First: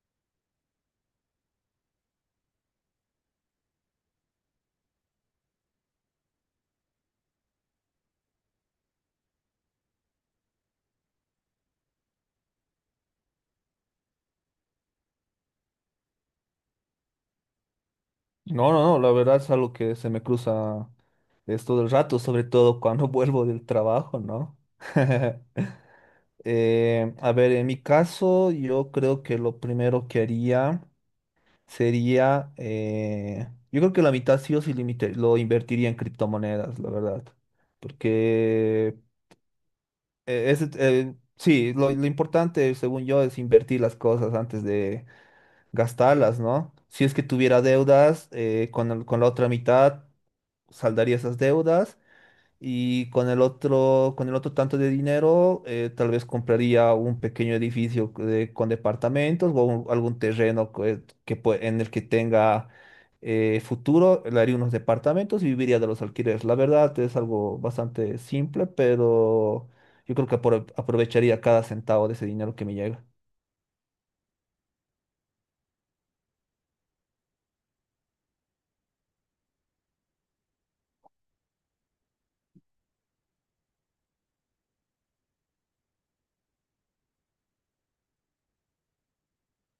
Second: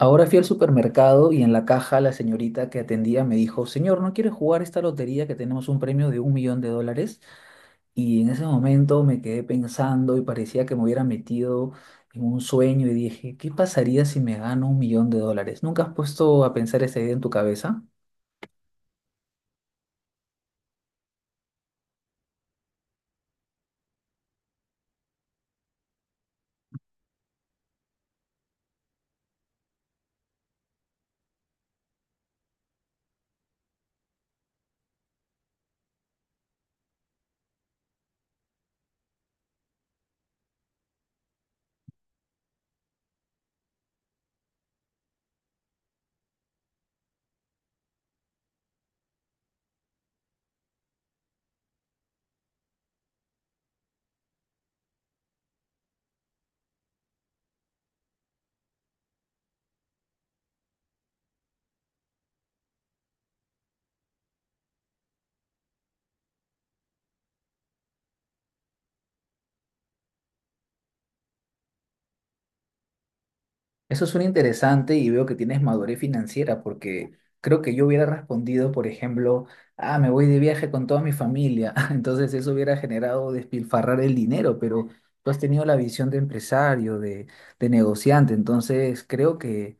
Ahora fui al supermercado y en la caja la señorita que atendía me dijo, señor, ¿no quiere jugar esta lotería que tenemos un premio de un millón de dólares? Y en ese momento me quedé pensando y parecía que me hubiera metido en un sueño y dije, ¿qué pasaría si me gano un millón de dólares? ¿Nunca has puesto a pensar esa idea en tu cabeza? No, no, no, la verdad es algo que se me cruza esto del rato, sobre todo cuando vuelvo del trabajo, ¿no? A ver, en mi caso, yo creo que lo primero que haría sería, yo creo que la mitad sí o sí limite, lo invertiría en criptomonedas, la verdad, porque sí, lo importante, según yo, es invertir las cosas antes de gastarlas, ¿no? Si es que tuviera deudas, con la otra mitad saldaría esas deudas, y con el otro, tanto de dinero, tal vez compraría un pequeño edificio con departamentos, o algún terreno en el que tenga futuro, le haría unos departamentos y viviría de los alquileres. La verdad es algo bastante simple, pero yo creo que aprovecharía cada centavo de ese dinero que me llega. Eso suena interesante y veo que tienes madurez financiera porque creo que yo hubiera respondido, por ejemplo, ah, me voy de viaje con toda mi familia. Entonces eso hubiera generado despilfarrar el dinero, pero tú has tenido la visión de empresario, de negociante. Entonces creo que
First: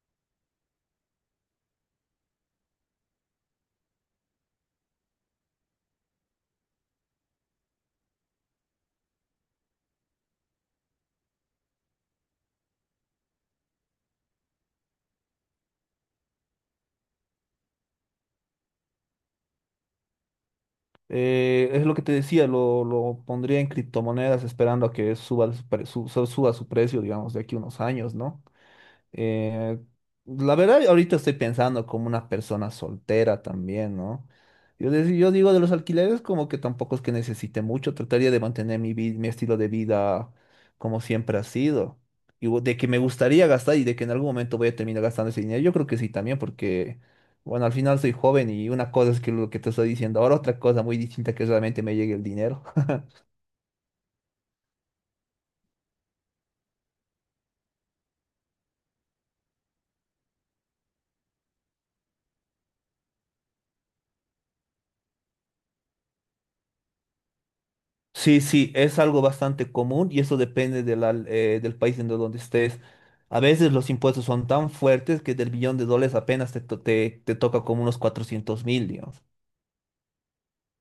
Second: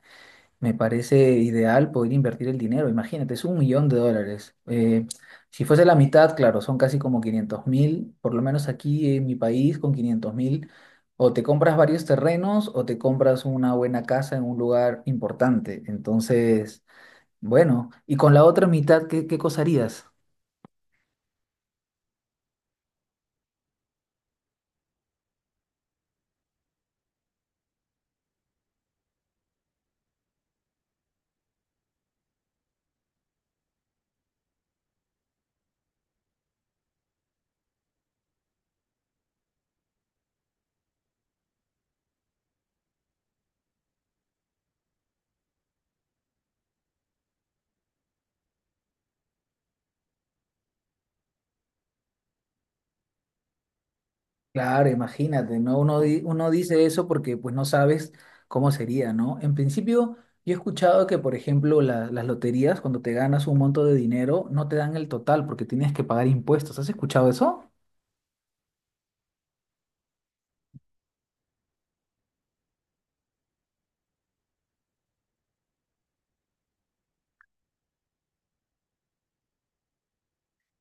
me parece ideal poder invertir el dinero. Imagínate, es un millón de dólares. Si fuese la mitad, claro, son casi como 500 mil, por lo menos aquí en mi país, con 500 mil, o te compras varios terrenos o te compras una buena casa en un lugar importante. Entonces, bueno, y con la otra mitad, ¿qué cosa harías? Es lo que te decía, lo pondría en criptomonedas esperando a que suba su precio, digamos, de aquí a unos años, ¿no? Eh, la verdad, ahorita estoy pensando como una persona soltera también, ¿no? Yo digo, de los alquileres como que tampoco es que necesite mucho, trataría de mantener mi, mi estilo de vida como siempre ha sido. De que me gustaría gastar y de que en algún momento voy a terminar gastando ese dinero, yo creo que sí también, porque, bueno, al final soy joven, y una cosa es que lo que te estoy diciendo ahora, otra cosa muy distinta que realmente me llegue el dinero. Claro, imagínate, ¿no? Uno, uno dice eso porque pues no sabes cómo sería, ¿no? En principio, yo he escuchado que, por ejemplo, las loterías, cuando te ganas un monto de dinero, no te dan el total porque tienes que pagar impuestos. ¿Has escuchado eso? Sí, sí, es algo bastante común y eso depende de del país en donde estés. A veces los impuestos son tan fuertes que del billón de dólares apenas te toca como unos 400.000, digamos.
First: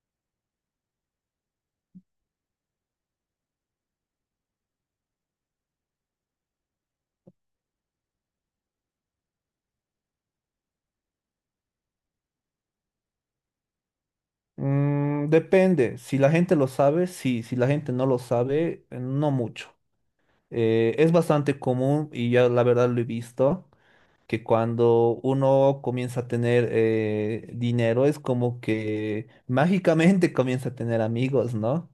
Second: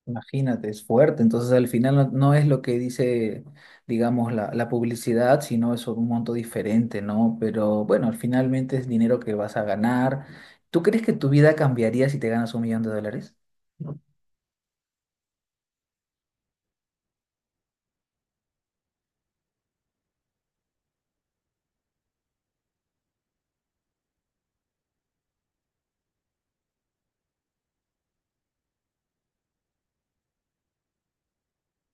Imagínate, es fuerte. Entonces, al final no, no es lo que dice, digamos, la publicidad, sino es un monto diferente, ¿no? Pero bueno, finalmente es dinero que vas a ganar. ¿Tú crees que tu vida cambiaría si te ganas un millón de dólares? Depende, si la gente lo sabe, sí; si la gente no lo sabe, no mucho. Es bastante común, y ya la verdad lo he visto, que cuando uno comienza a tener dinero es como que mágicamente comienza a tener amigos, ¿no?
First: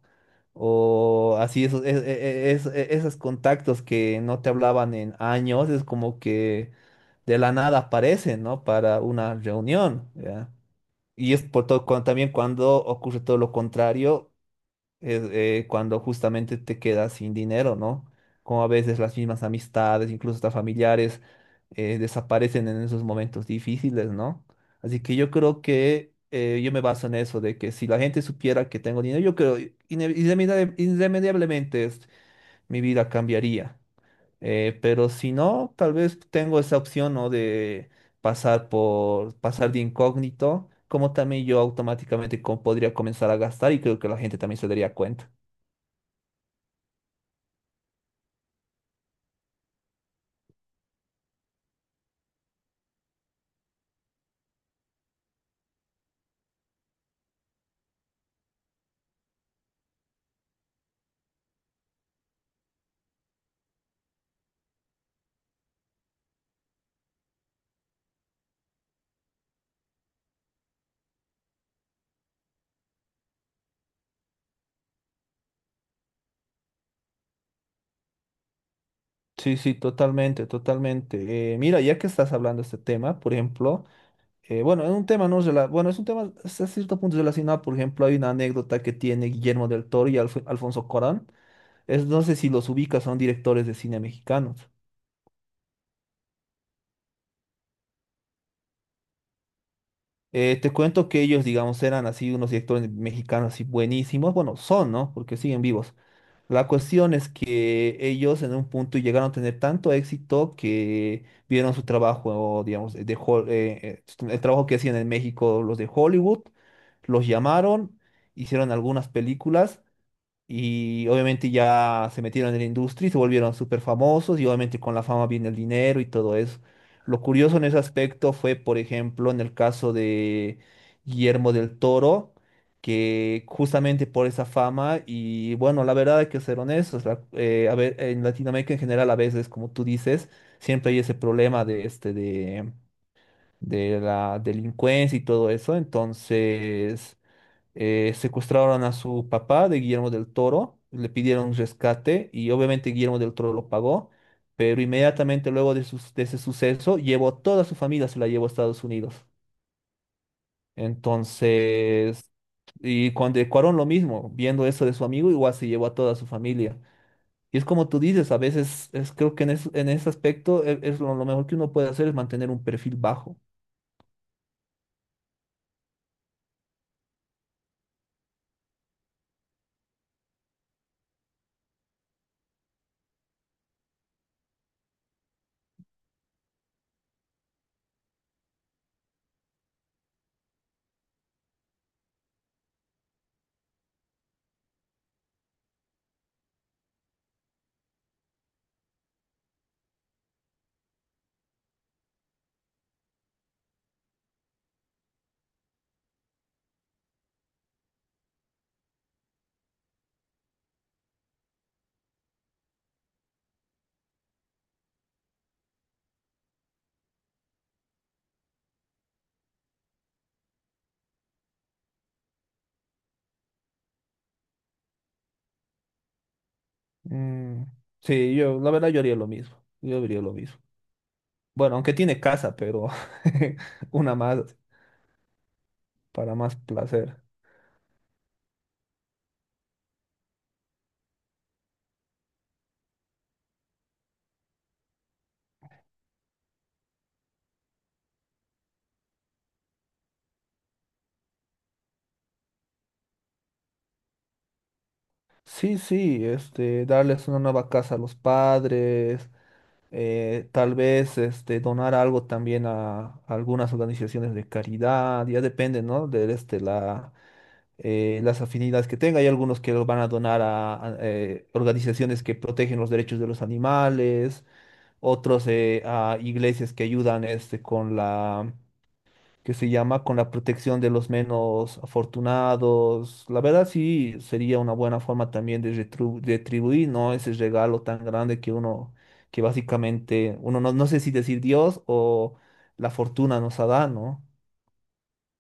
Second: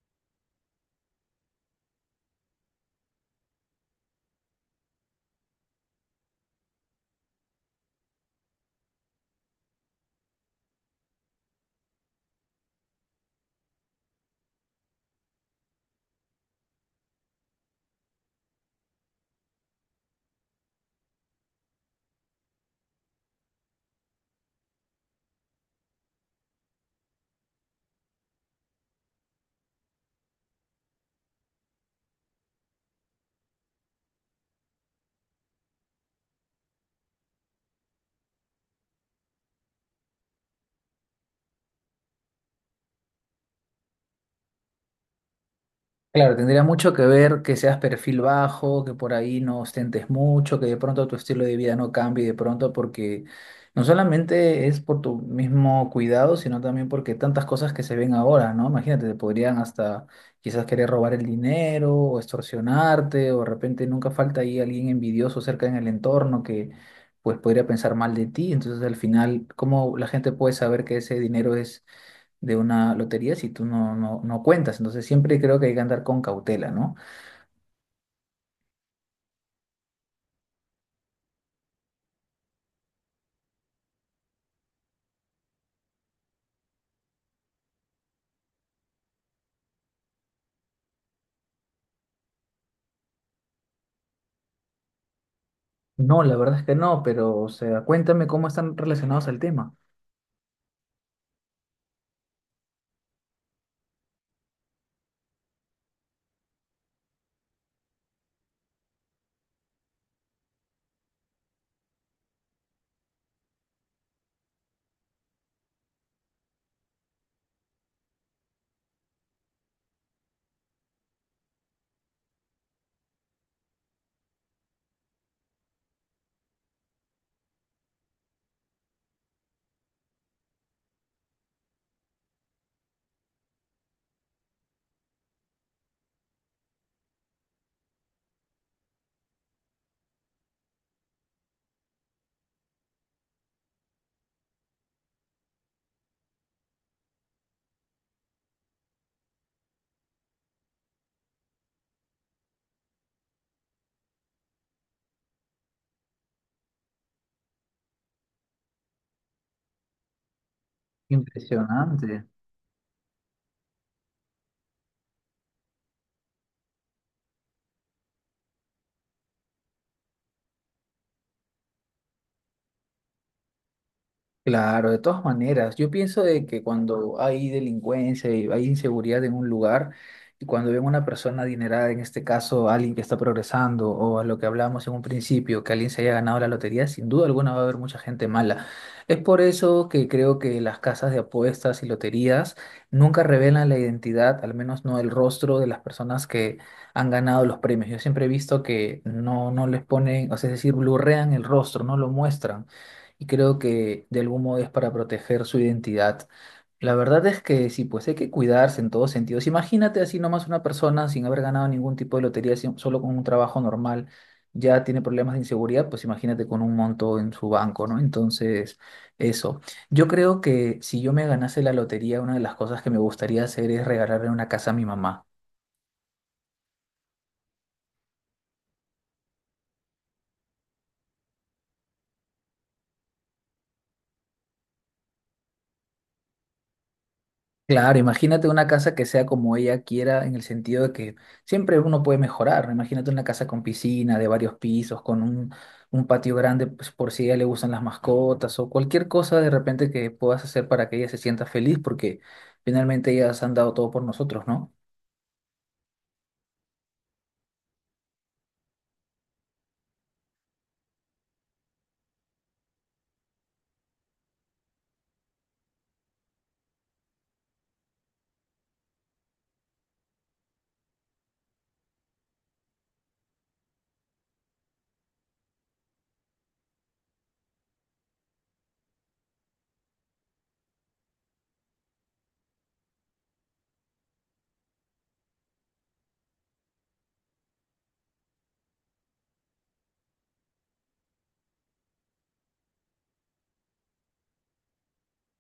O así, esos, es- e, esos contactos que no te hablaban en años, es como que de la nada aparecen, ¿no? Para una reunión, ¿ya? Y es por todo, también cuando ocurre todo lo contrario, cuando justamente te quedas sin dinero, ¿no? Como a veces las mismas amistades, incluso hasta familiares, desaparecen en esos momentos difíciles, ¿no? Así que yo creo que, yo me baso en eso, de que si la gente supiera que tengo dinero, yo creo irremediablemente mi vida cambiaría. Pero si no, tal vez tengo esa opción, ¿no? De pasar de incógnito, como también yo automáticamente podría comenzar a gastar, y creo que la gente también se daría cuenta. Claro, tendría mucho que ver que seas perfil bajo, que por ahí no ostentes mucho, que de pronto tu estilo de vida no cambie de pronto porque no solamente es por tu mismo cuidado, sino también porque tantas cosas que se ven ahora, ¿no? Imagínate, te podrían hasta quizás querer robar el dinero o extorsionarte o de repente nunca falta ahí alguien envidioso cerca en el entorno que pues podría pensar mal de ti. Entonces al final, ¿cómo la gente puede saber que ese dinero es de una lotería si tú no cuentas? Entonces siempre creo que hay que andar con cautela, ¿no? Sí, sí, totalmente, totalmente. Mira, ya que estás hablando de este tema, por ejemplo, bueno, es un tema no rela- bueno, es un tema hasta cierto punto relacionado. Por ejemplo, hay una anécdota que tiene Guillermo del Toro y Alfonso Corán. No sé si los ubicas, son directores de cine mexicanos. No, la verdad es que no, pero o sea, cuéntame cómo están relacionados al tema. Te cuento que ellos, digamos, eran así unos directores mexicanos así buenísimos. Bueno, son, ¿no? Porque siguen vivos. La cuestión es que ellos en un punto llegaron a tener tanto éxito que vieron su trabajo, digamos, el trabajo que hacían en México los de Hollywood, los llamaron, hicieron algunas películas, y obviamente ya se metieron en la industria y se volvieron súper famosos, y obviamente con la fama viene el dinero y todo eso. Lo curioso en ese aspecto fue, por ejemplo, en el caso de Guillermo del Toro, que justamente por esa fama, y bueno, la verdad hay que ser honestos, a ver, en Latinoamérica en general a veces, como tú dices, siempre hay ese problema de la delincuencia y todo eso. Entonces secuestraron a su papá de Guillermo del Toro, le pidieron un rescate, y obviamente Guillermo del Toro lo pagó, pero inmediatamente luego de ese suceso llevó a toda su familia, se la llevó a Estados Unidos. Impresionante. Entonces, y cuando Cuarón lo mismo, viendo eso de su amigo, igual se llevó a toda su familia. Y es como tú dices, a veces es, creo que en, en ese aspecto lo mejor que uno puede hacer es mantener un perfil bajo. Claro, de todas maneras, yo pienso de que cuando hay delincuencia y hay inseguridad en un lugar, y cuando ven una persona adinerada, en este caso alguien que está progresando, o a lo que hablábamos en un principio, que alguien se haya ganado la lotería, sin duda alguna va a haber mucha gente mala. Es por eso que creo que las casas de apuestas y loterías nunca revelan la identidad, al menos no el rostro de las personas que han ganado los premios. Yo siempre he visto que no les ponen, o sea, es decir, blurrean el rostro, no lo muestran y creo que de algún modo es para proteger su identidad. La verdad es que sí, pues hay que cuidarse en todos sentidos. Imagínate así nomás una persona sin haber ganado ningún tipo de lotería, solo con un trabajo normal, ya tiene problemas de inseguridad, pues imagínate con un monto en su banco, ¿no? Entonces, eso. Yo creo que si yo me ganase la lotería, una de las cosas que me gustaría hacer es regalarle una casa a mi mamá. Mm, sí, yo la verdad yo haría lo mismo. Yo haría lo mismo. Bueno, aunque tiene casa, pero una más, para más placer. Claro, imagínate una casa que sea como ella quiera, en el sentido de que siempre uno puede mejorar, ¿no? Imagínate una casa con piscina, de varios pisos, un patio grande, pues, por si a ella le gustan las mascotas o cualquier cosa de repente que puedas hacer para que ella se sienta feliz, porque finalmente ellas han dado todo por nosotros, ¿no? Sí, sí, darles una nueva casa a los padres, tal vez, donar algo también a, algunas organizaciones de caridad, ya depende, ¿no? De las afinidades que tenga. Hay algunos que lo van a donar a, organizaciones que protegen los derechos de los animales; otros, a iglesias que ayudan, con la, que se llama, con la protección de los menos afortunados. La verdad sí sería una buena forma también de retribuir, ¿no? Ese regalo tan grande que que básicamente uno, no, no sé si decir Dios o la fortuna, nos ha dado, ¿no?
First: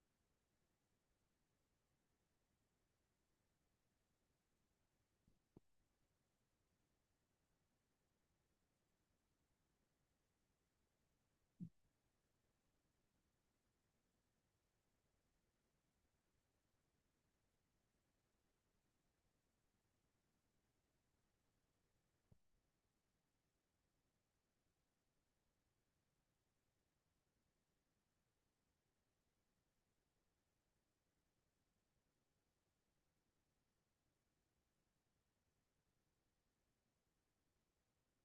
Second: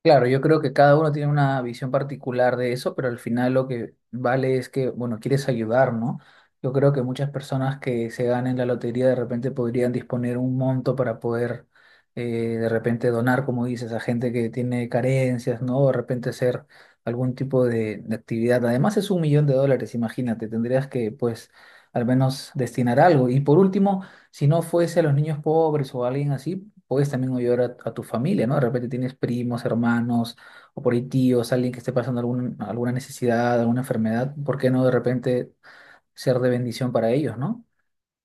Claro, yo creo que cada uno tiene una visión particular de eso, pero al final lo que vale es que, bueno, quieres ayudar, ¿no? Yo creo que muchas personas que se ganen la lotería de repente podrían disponer un monto para poder eh, de repente donar, como dices, a gente que tiene carencias, ¿no? O de repente hacer algún tipo de actividad. Además es un millón de dólares, imagínate, tendrías que, pues, al menos destinar algo. Y por último, si no fuese a los niños pobres o a alguien así, puedes también ayudar a tu familia, ¿no? De repente tienes primos, hermanos, o por ahí tíos, alguien que esté pasando alguna necesidad, alguna enfermedad, ¿por qué no de repente ser de bendición para ellos, ¿no?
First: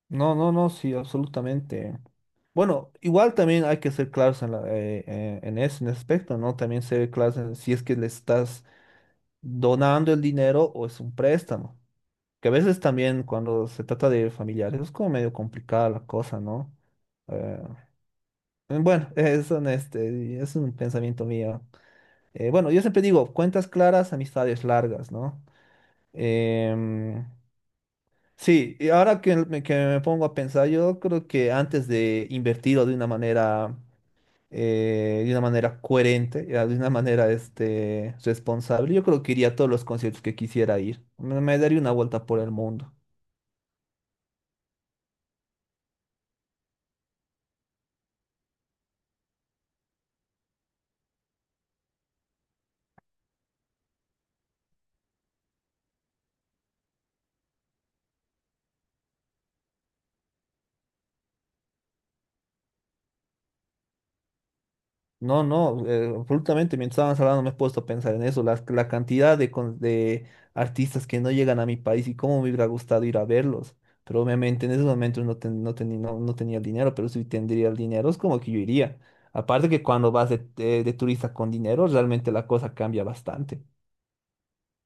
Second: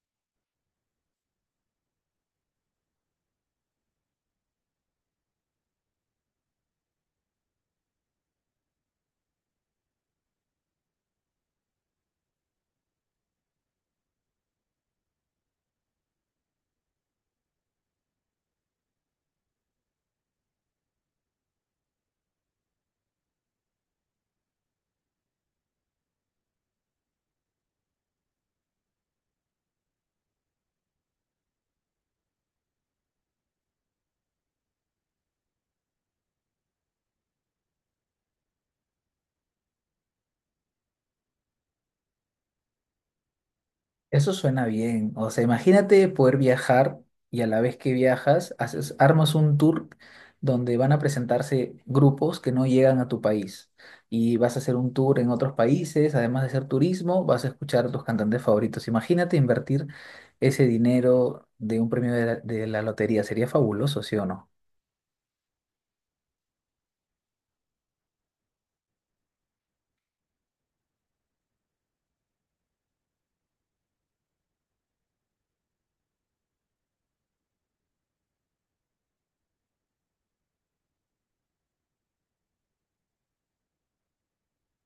No, no, no, sí, absolutamente. Bueno, igual también hay que ser claros en ese aspecto, ¿no? También ser claros en si es que le estás donando el dinero o es un préstamo. Que a veces también cuando se trata de familiares es como medio complicada la cosa, ¿no? Eh, bueno, es un pensamiento mío. Bueno, yo siempre digo, cuentas claras, amistades largas, ¿no? Em, sí, y ahora que me pongo a pensar, yo creo que antes de invertirlo de una manera, coherente, ya, de una manera, responsable, yo creo que iría a todos los conciertos que quisiera ir. Me daría una vuelta por el mundo. Eso suena bien. O sea, imagínate poder viajar y a la vez que viajas, haces, armas un tour donde van a presentarse grupos que no llegan a tu país. Y vas a hacer un tour en otros países, además de hacer turismo, vas a escuchar a tus cantantes favoritos. Imagínate invertir ese dinero de un premio de la lotería. Sería fabuloso, ¿sí o no? No, no, absolutamente. Mientras estabas hablando me he puesto a pensar en eso, la cantidad de artistas que no llegan a mi país, y cómo me hubiera gustado ir a verlos. Pero obviamente en esos momentos no tenía el dinero, pero si tendría el dinero es como que yo iría. Aparte que cuando vas de turista con dinero, realmente la cosa cambia bastante.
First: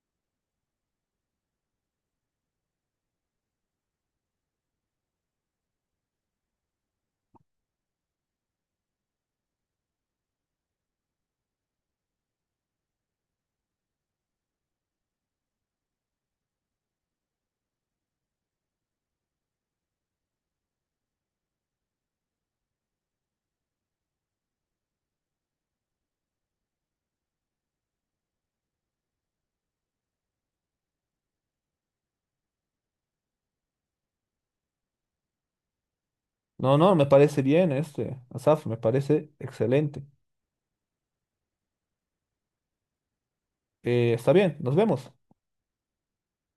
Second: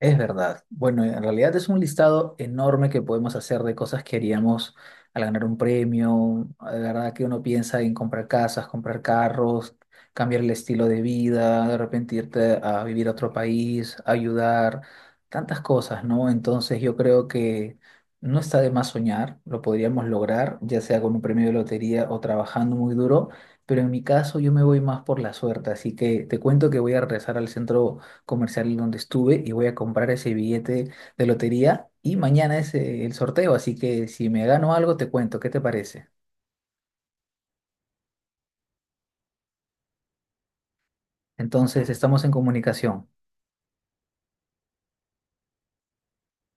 Es verdad. Bueno, en realidad es un listado enorme que podemos hacer de cosas que haríamos al ganar un premio. De verdad que uno piensa en comprar casas, comprar carros, cambiar el estilo de vida, de repente irte a vivir a otro país, ayudar, tantas cosas, ¿no? Entonces yo creo que no está de más soñar, lo podríamos lograr, ya sea con un premio de lotería o trabajando muy duro, pero en mi caso yo me voy más por la suerte, así que te cuento que voy a regresar al centro comercial donde estuve y voy a comprar ese billete de lotería y mañana es el sorteo, así que si me gano algo te cuento, ¿qué te parece? No, no, me parece bien, Asaf, me parece excelente. Entonces estamos en comunicación. Está bien, nos vemos.